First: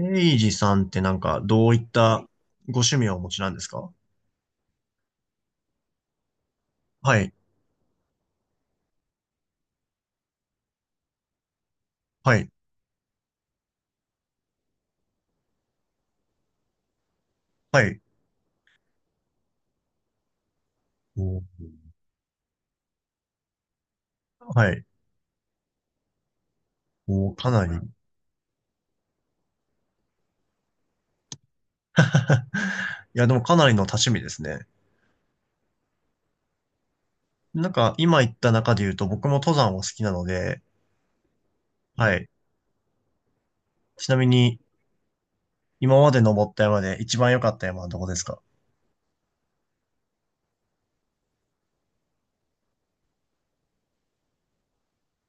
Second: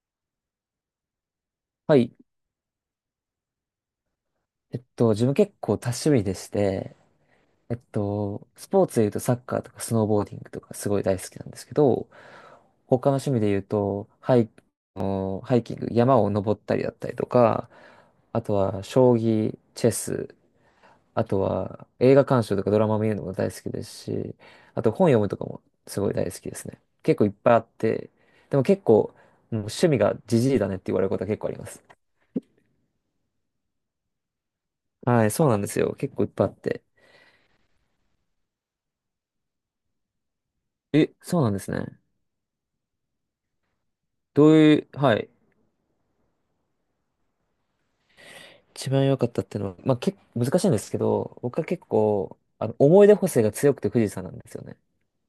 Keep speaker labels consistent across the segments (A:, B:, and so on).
A: エイジさんってなんかどういっ
B: はい。
A: たご趣味をお持ちなんですか？
B: 自分結構多趣味でして、
A: はい、
B: スポーツで言うとサッカーとかスノーボーディングとかすごい大好きなんですけど、
A: はい、
B: 他の趣味で言うと、ハイキング、山を登ったりだったりとか、
A: はい、
B: あとは将棋、チェス、あ
A: お
B: と
A: ー、
B: は映画鑑賞とかドラマ見るのも大好きですし、
A: は
B: あ
A: い、
B: と本読むとかもすごい大好きですね。結構い
A: お
B: っ
A: ー、か
B: ぱいあ
A: な
B: っ
A: り。
B: て、でも結構、もう趣味がじじいだねって言われることは結構あります。
A: いや、でもかなりの多趣味ですね。
B: はい、そうなんですよ。結構いっぱいあって。
A: なんか今言った中で言うと僕も登山を好きなので、
B: え、そうなんですね。
A: はい。ちなみ
B: どう
A: に
B: いう、はい。
A: 今まで登った山で一番良かった山はどこですか？
B: 一番良かったっていうのは、まあ、結構難しいんですけど、僕は結構、思い出補正が強くて富士山なんですよね。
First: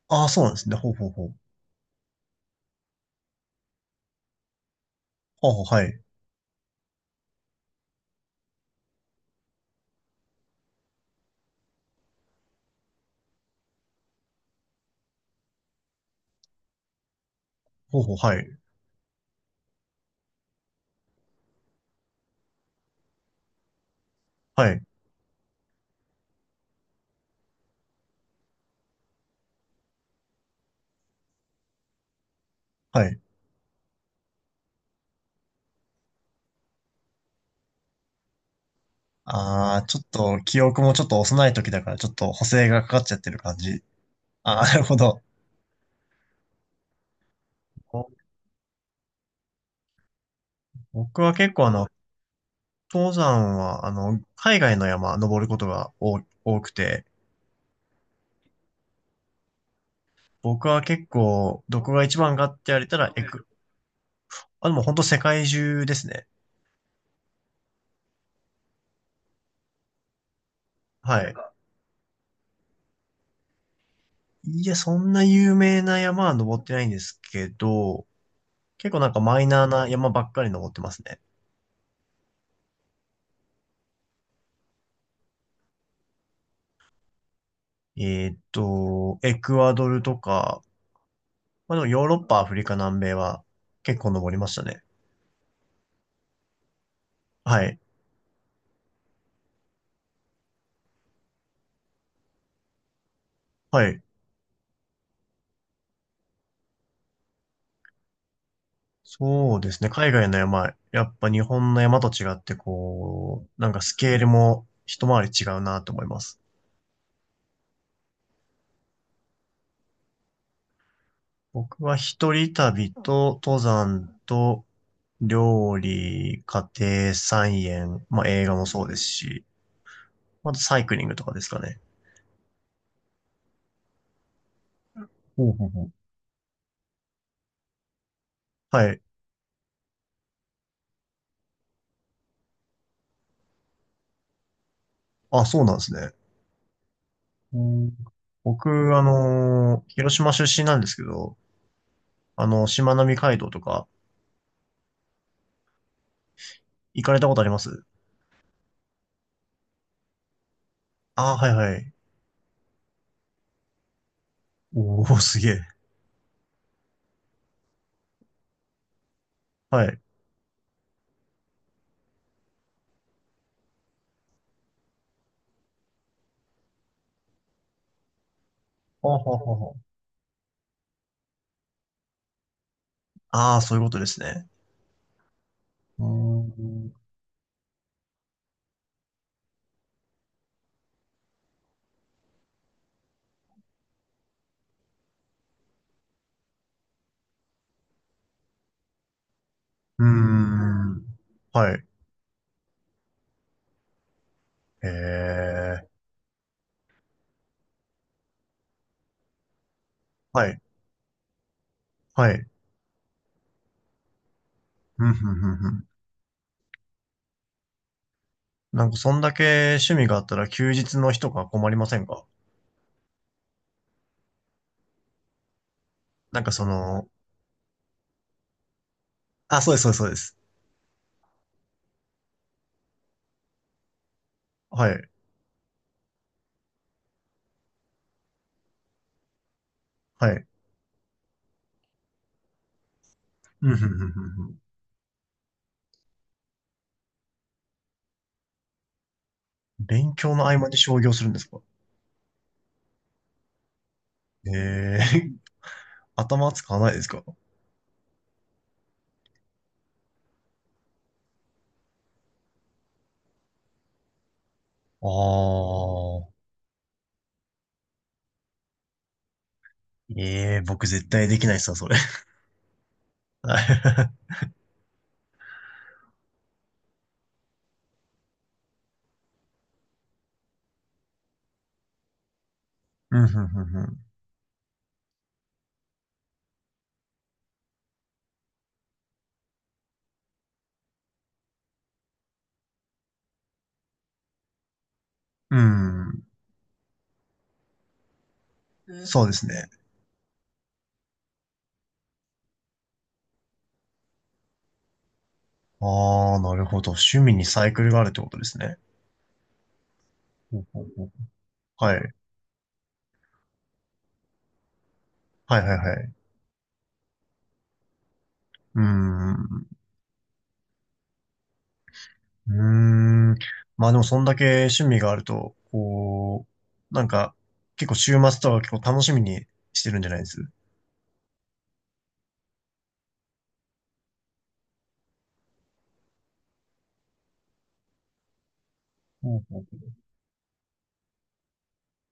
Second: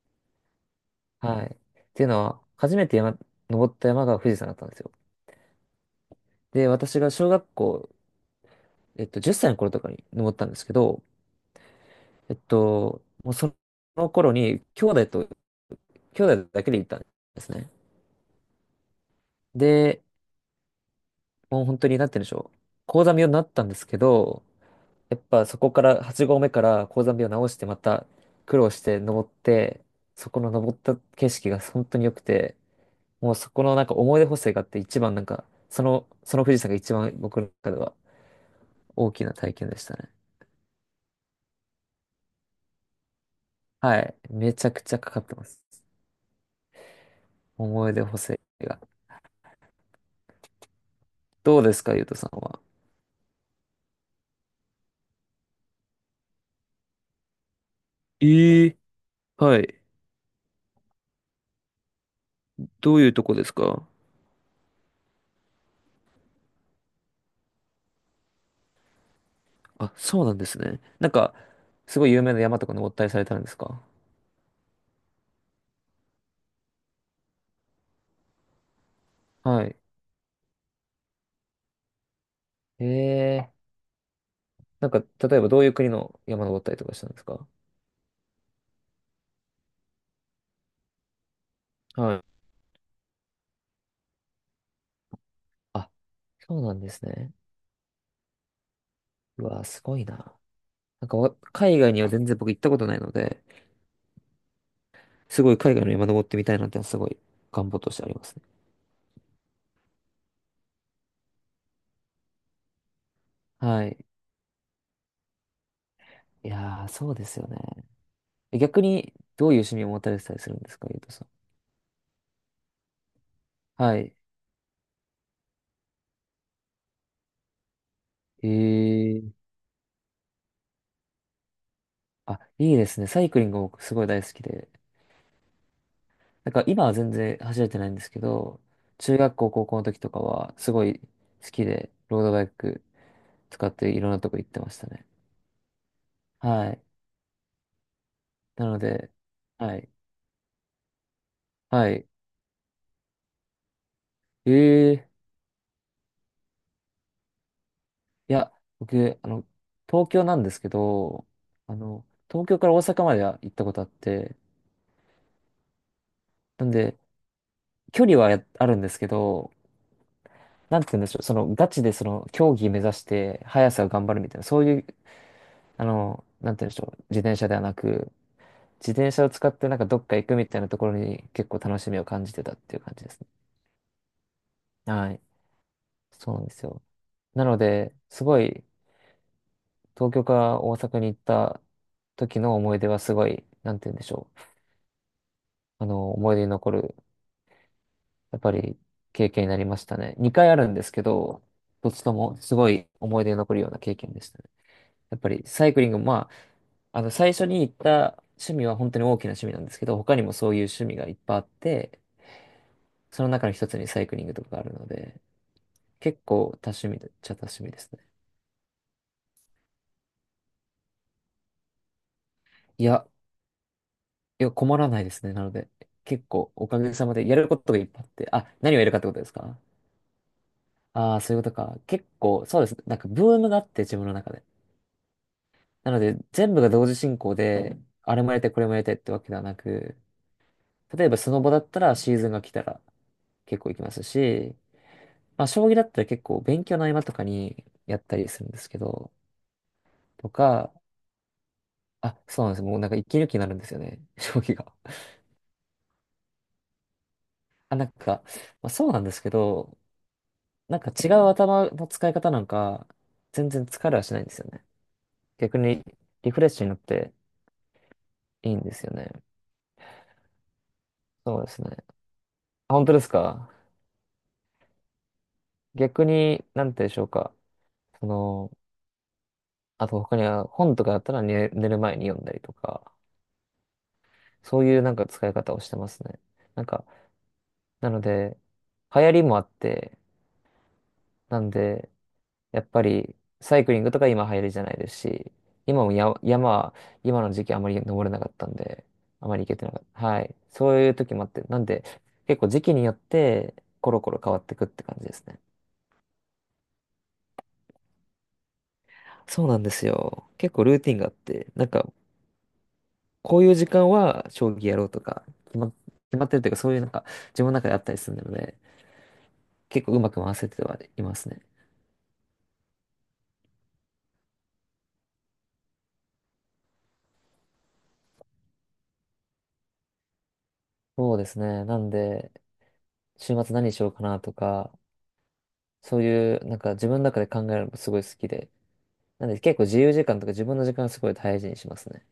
A: ああー、そうなんですね。ほうほうほう。
B: はい。っていうのは、初めて山、登った山が富士山だったんですよ。
A: ほうほう、はい。
B: で、私が小学校、10歳の頃とかに登ったんですけど、もうその頃に、兄弟だけで行ったんですね。
A: ほうほう、はい。
B: で、もう本当に、なんて言うんでしょう。高山病になったんですけど、
A: はい、
B: やっぱそこから8合目から高山病を直してまた苦労して登って、そこの登った景色が本当に良くて、
A: はい。
B: もうそこのなんか思い出補正があって一番なんか、その富士山が一番僕の中では大きな体験
A: あ
B: でし
A: あ、
B: た
A: ちょっ
B: ね。
A: と記憶もちょっと幼い時だからちょっと補正がかかっちゃってる感じ。
B: はい。め
A: ああ、
B: ちゃ
A: な
B: く
A: る
B: ち
A: ほ
B: ゃかか
A: ど。
B: ってます。思い出補正が。
A: 僕は結
B: どう
A: 構
B: ですか、ゆうとさんは。
A: 登山は海外の山登ることが多くて、
B: ええ、はい。
A: 僕は結構、どこが一番かって言われ
B: ど
A: た
B: うい
A: ら、
B: うとこですか？
A: あ、でも本当世界中ですね。
B: あ、そうなんですね。なん
A: は
B: か、
A: い。
B: すごい有名な山とか登ったりされたんですか？
A: いや、そんな有名な山は登ってないんですけど、結構なんかマイナ
B: は
A: ー
B: い。
A: な山ばっかり登ってますね。
B: ええ、なんか、例えばどういう国の山登ったりとかしたんですか？
A: エクアドルとか、まあでもヨーロ
B: は
A: ッ
B: い。
A: パ、アフリカ、南米は結構登りましたね。
B: あ、そうなんですね。
A: はい。
B: うわ、すごいな。なんかわ、海外には全然僕行ったことないので、
A: はい。
B: すごい海外の山登ってみたいなってのはすごい願望としてありますね。
A: そうですね。海外の山、やっぱ日本の山と違って、こう、なんか
B: は
A: ス
B: い。
A: ケールも一回り違うなと思います。
B: いやー、そうですよね。え逆に、どういう趣味を持たれてたりするんですか、ゆうとさん。
A: 僕は一人旅と登
B: はい。
A: 山と料理、家庭菜園、まあ映
B: え
A: 画もそうです
B: ー、
A: し、あとサイクリングとかですかね。
B: あ、いいですね。サイクリング僕すごい大好きで、
A: ほうほうほう。
B: なんか今は全然走れてないんですけど、
A: はい。
B: 中学校、高校の時とかはすごい好きで、ロードバイク使っていろんなとこ行ってましたね。
A: あ、そうなんですね。
B: はい。
A: うん。
B: な
A: 僕、
B: ので、はい。
A: 広島出身なんですけど、
B: はい。
A: あの、しまなみ海道とか
B: ええ、
A: 行かれたことあります？
B: いや、僕、あの、東京なんですけど、
A: あ、はいはい。
B: 東京から大阪までは行ったことあって、
A: おー、すげえ。
B: なんで、距離はやあるんですけど、
A: はい。
B: なんて言うんでしょう、その、ガチでその、競技目指して、速さを頑張るみたいな、そういう、なんて言うんでしょう、自転車ではなく、自転
A: ほう
B: 車を
A: ほう
B: 使
A: ほ
B: っ
A: う
B: て
A: ほ
B: なん
A: う。
B: かどっか行くみたいなところに結構楽しみを感じてたっていう感じですね。
A: ああ、そういうことですね。
B: はい。
A: うー
B: そうなんですよ。
A: ん。う
B: なので、すごい東京から大阪に行った時の思い出はすごい、なんて言うんでしょう。思い出に残る、やっぱり経験になりました
A: ー
B: ね。2回あるんです
A: ん。
B: けど、
A: はい。
B: どっちともすごい思い出に残るような経験でしたね。
A: え
B: やっぱりサイク
A: え。
B: リング、まあ、最初に行った趣味は本当に大きな趣味なんですけど、他にも
A: は
B: そうい
A: い。
B: う趣味がいっぱいあって、
A: はい。
B: その中の一つにサイクリングとかがあるの
A: ふん、
B: で、
A: ふんふんふん。
B: 結構多趣味でっちゃ多趣味ですね。
A: なんか、そんだけ趣味があったら休日の日とか困りませんか？
B: いや、いや、困らないですね。なので、結
A: なんか
B: 構
A: そ
B: おかげさ
A: の、
B: までやることがいっぱいあって、あ、何をやるかってことですか？
A: あ、そうです、そうです、そうです。
B: ああー、そういうことか。結構、そうですね。なんかブームがあって、自分の中で。
A: はい。
B: なので、全部が同時進行で、うん、あれもやりたい、これもやりたいってわけではなく、
A: はい。
B: 例えばスノボだったらシーズンが来たら結構
A: うん、
B: 行き
A: ふん
B: ま
A: ふ
B: す
A: んふんふ
B: し、
A: ん。
B: まあ、将棋だったら結構勉強の合間とかにやったりするんですけど、
A: 勉
B: と
A: 強の合間
B: か、
A: に商業するんですか？
B: あ、そうなんです。もうなんか一気抜きになるんですよね。将棋が。
A: ええ。頭使わないですか？
B: あ、なんか、まあ、そうなんですけど、なんか違う頭の使い方なんか、全然疲れはしないんですよね。逆
A: あ
B: にリ
A: あ。
B: フレッシュになっていいんですよね。
A: ええ、僕絶対
B: そ
A: で
B: う
A: き
B: で
A: ないっ
B: す
A: すわ、
B: ね。
A: それ。
B: あ本当です か？
A: はい。
B: 逆に、なんて言うんでしょうか。その、あと他には本とかだったら寝る前に読んだりとか、
A: うん、ふんふんふん。
B: そういうなんか使い方をしてますね。なんか、なので、流行りもあって、なんで、やっぱりサイクリングとか今流行りじゃないですし、
A: う
B: 今もや山は、今の時期あまり登れなかったんで、
A: ん。そう
B: あ
A: で
B: まり
A: す
B: 行け
A: ね。
B: てなかった。はい。そういう時もあって、なんで結構時期によってコロコロ変わってくって感じですね。
A: ああ、なるほど。趣味にサイクルがあるってことですね。
B: そうなんですよ。結
A: ほ
B: 構
A: う
B: ルー
A: ほう
B: ティン
A: ほ
B: が
A: う。
B: あって、なんか
A: はい。
B: こういう時間は将棋やろうとか、
A: はいはいはい。
B: 決まってるというかそういうなんか自分の中であったりするので、
A: うーん。
B: 結構うまく回せてはいますね。
A: うーん。まあでもそんだけ趣味があると、こう、なんか、結構週末とか結構楽しみにしてるんじゃないです？
B: そうですね。なんで、週末何しようかなとか、そういう、なんか自分の中で考えるのもすごい好きで、なん
A: ほ
B: で
A: う
B: 結
A: ほ
B: 構
A: う。
B: 自由時間とか自分の時間はすごい大事にしますね。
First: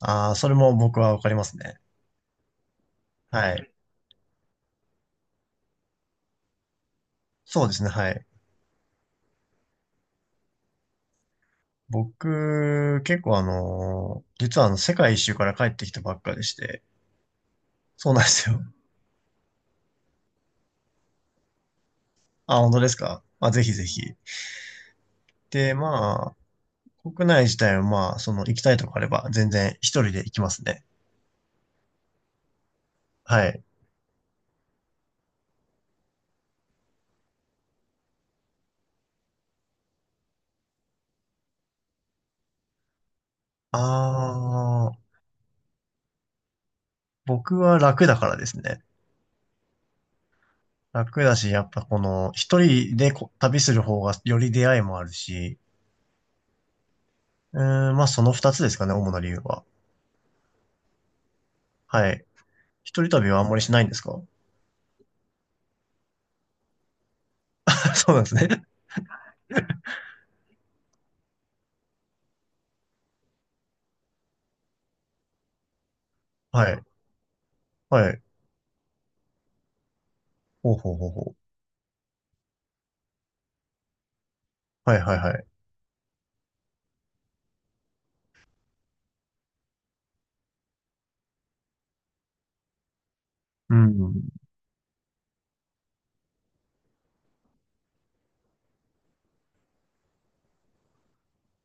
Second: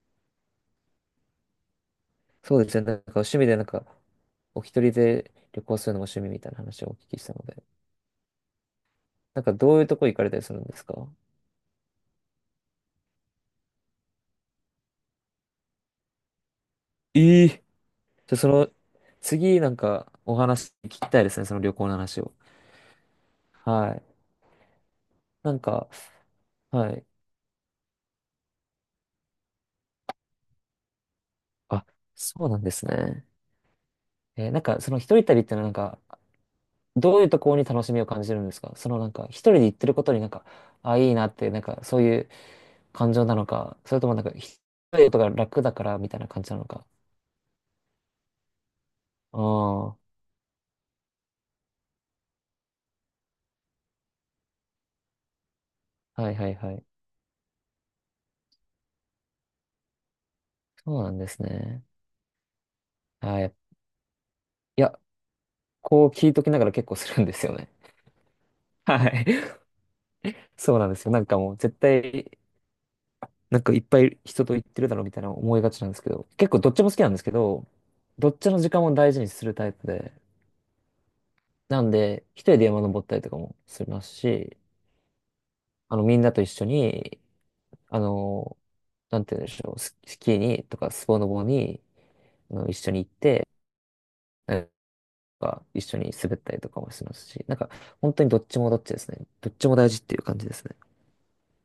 A: ああー、それも僕はわかりますね。
B: そうですね。なんか趣味
A: は
B: でなん
A: い。
B: か、お一人で旅行するのが趣味みたいな話をお聞きしたので。
A: そうですね、はい。
B: なんかどういうとこ行かれたりするんですか？
A: 僕、結構実は世界一周から帰ってきたばっかでして、
B: ええ、
A: そうなんで
B: じゃ、
A: す
B: そ
A: よ。
B: の、次なんかお話聞きたいですね。その旅行の話を。
A: あ、本当ですか？まあ、ぜひぜ
B: は
A: ひ。
B: い。なん
A: で、
B: か、はい。
A: 国内自体はまあ、その行きたいとこあれば全然一人で行きますね。
B: あ、そうなんですね。
A: はい。
B: えー、なんかその一人旅ってのはなんか、どういうところに楽しみを感じるんですか？そのなんか、一人で行ってることになんか、あ、いいなって、なんか、そういう感情なのか、
A: あ
B: それともなんか、一人で
A: あ、
B: とか楽だからみたいな感じなのか。
A: 僕は楽だからですね。
B: ああ、は
A: 楽だし、やっぱこの一人で旅する方がより出会いもあるし、
B: いはいはい。
A: うーん、まあその二つですかね、主な理由は。
B: そうなんですね。
A: はい。一人旅はあ
B: は
A: んま
B: い。
A: りしないんですか？
B: いや、こう聞いときながら結構するんですよね。
A: そうなんですね。
B: はい。そうなんですよ。なんかもう絶対、なんかいっぱい人と行ってるだろうみたいな思いがちなんですけど、結構
A: は
B: どっち
A: い。
B: も好きなんですけど、
A: はい。
B: どっちの時間も大事にするタイプで、
A: ほうほうほうほう。
B: なんで、一人で山登ったりとかもしますし、
A: はいはいはい。
B: みんなと一緒に、あの、なんて言うんでしょう、スキーにとかスポノボに、一緒に行って、
A: うん。
B: なんか一緒に滑ったりとかもしますし、なんか本当にどっちもどっちですね。どっちも大事っていう感じですね。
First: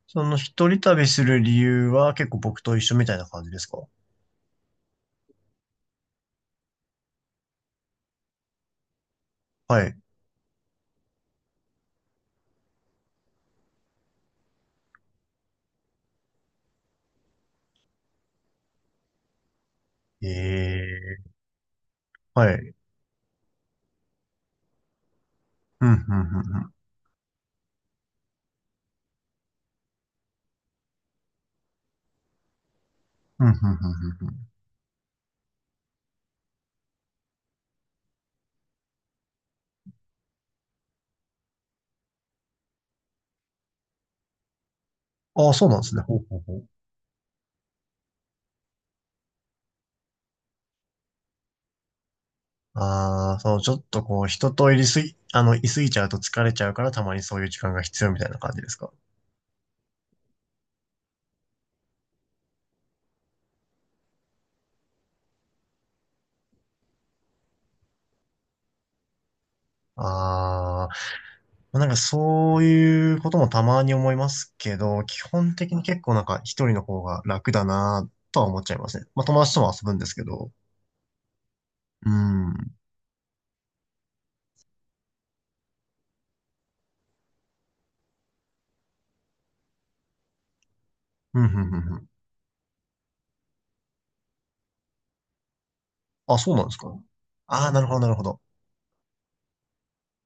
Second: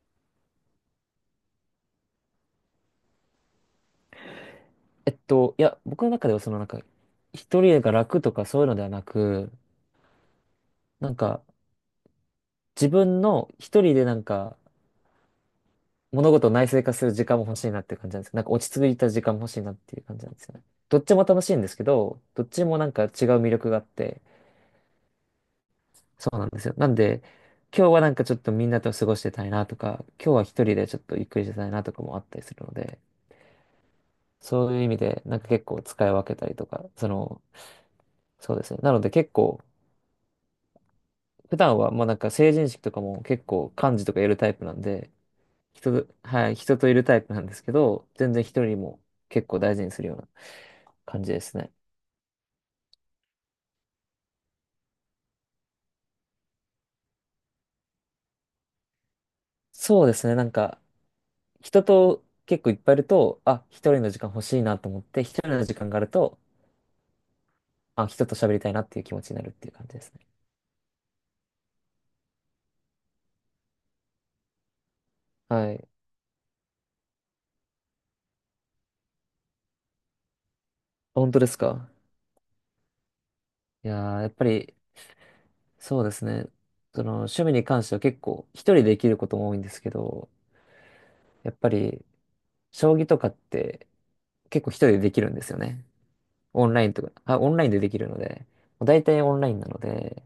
A: その一人旅する理由は結構僕と一緒みたいな感じですか？
B: いや、僕の中ではそのなんか、一人が楽とかそういうのではなく、
A: はい。
B: なんか自分の一人でなんか物事を内省化する時間も欲しいなっていう感じなんですけど、なんか落ち着いた時間も欲しいなっていう感じなんですよね。どっちも
A: ええ。
B: 楽しいんですけど、どっ
A: は
B: ち
A: い。
B: もなんか違う魅力があって、
A: うん、うん、う
B: そうなん
A: ん、
B: で
A: う
B: す
A: ん。
B: よ。なんで、今日はなんかちょっとみんなと過ごしてたいなとか、今日は一人でちょっとゆっくりしてたいなとかもあったりするので、
A: うん、うん、うんうんうん。
B: そういう意味でなんか結構使い分けたりとか、その、そうですね。なので結構、普段はもうなんか成人式とかも結構幹事とかやるタイプなんで、
A: ああ、そうなんで
B: 人
A: すね。
B: と、
A: ほうほう
B: は
A: ほ
B: い、
A: う。
B: 人といるタイプなんですけど、全然一人も結構大事にするような感じですね。
A: ああ、そう、ちょっとこう、人といすぎちゃうと疲れちゃうから、たまにそういう時間が必要みたいな感じですか。
B: そうですね。なんか、人と結構いっぱいいると、あ、一人の時間欲しいなと思って、一人の時間があると、あ、人と喋りたいなっていう気持ちになるっていう感じですね。
A: ああ、なんかそういうこともたまに思いますけど、基本
B: は
A: 的に
B: い。
A: 結構なんか一人の方が楽だなとは思っちゃいますね。まあ友達とも遊ぶんですけど。
B: 本当ですか？
A: うん。うん、
B: いやー、やっぱり、そうですね。その、趣味に関しては結構、一人でできることも多いんですけど、
A: うん、う
B: や
A: ん、
B: っぱ
A: う
B: り、
A: ん。
B: 将棋とかって、結構一人でできるんですよね。
A: あ、そうな
B: オ
A: んで
B: ン
A: す
B: ラ
A: か。
B: インとか、あ、オンラ
A: あ
B: イン
A: あ、
B: で
A: なる
B: で
A: ほ
B: き
A: ど、
B: る
A: なる
B: の
A: ほど。
B: で、大体オンラインなので、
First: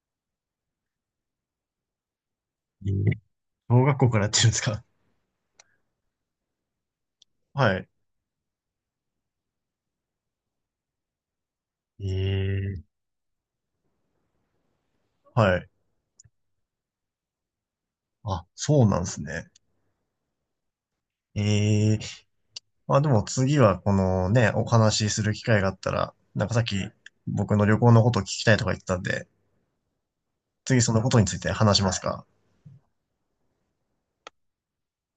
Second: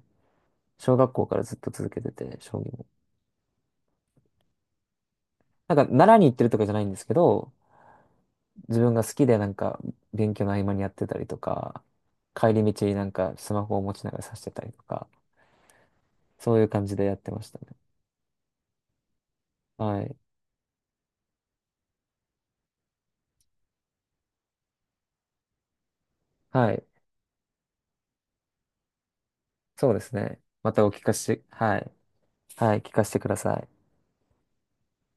B: 小学校からずっと続けてて、将棋も。
A: ええ。小学校からやってるんですか。
B: なんか、習いに行ってるとかじゃないんですけど、
A: はい。
B: 自分が好きでなんか、勉強の合間にやってたりとか、帰り
A: ええ。
B: 道になんかスマホを持ちながら指してたりとか、
A: はい。
B: そういう感じでやってましたね。
A: あ、そうなんですね。
B: はい。
A: ええ。まあでも次はこのね、お話しする機会があったら、なんかさっ
B: は
A: き
B: い。
A: 僕の旅行のことを聞きたいとか言ってたんで、
B: そうですね。ま
A: 次
B: たお
A: そ
B: 聞
A: のこ
B: か
A: とについ
B: せ、
A: て話
B: は
A: し
B: い。
A: ますか？
B: はい。聞かせてください。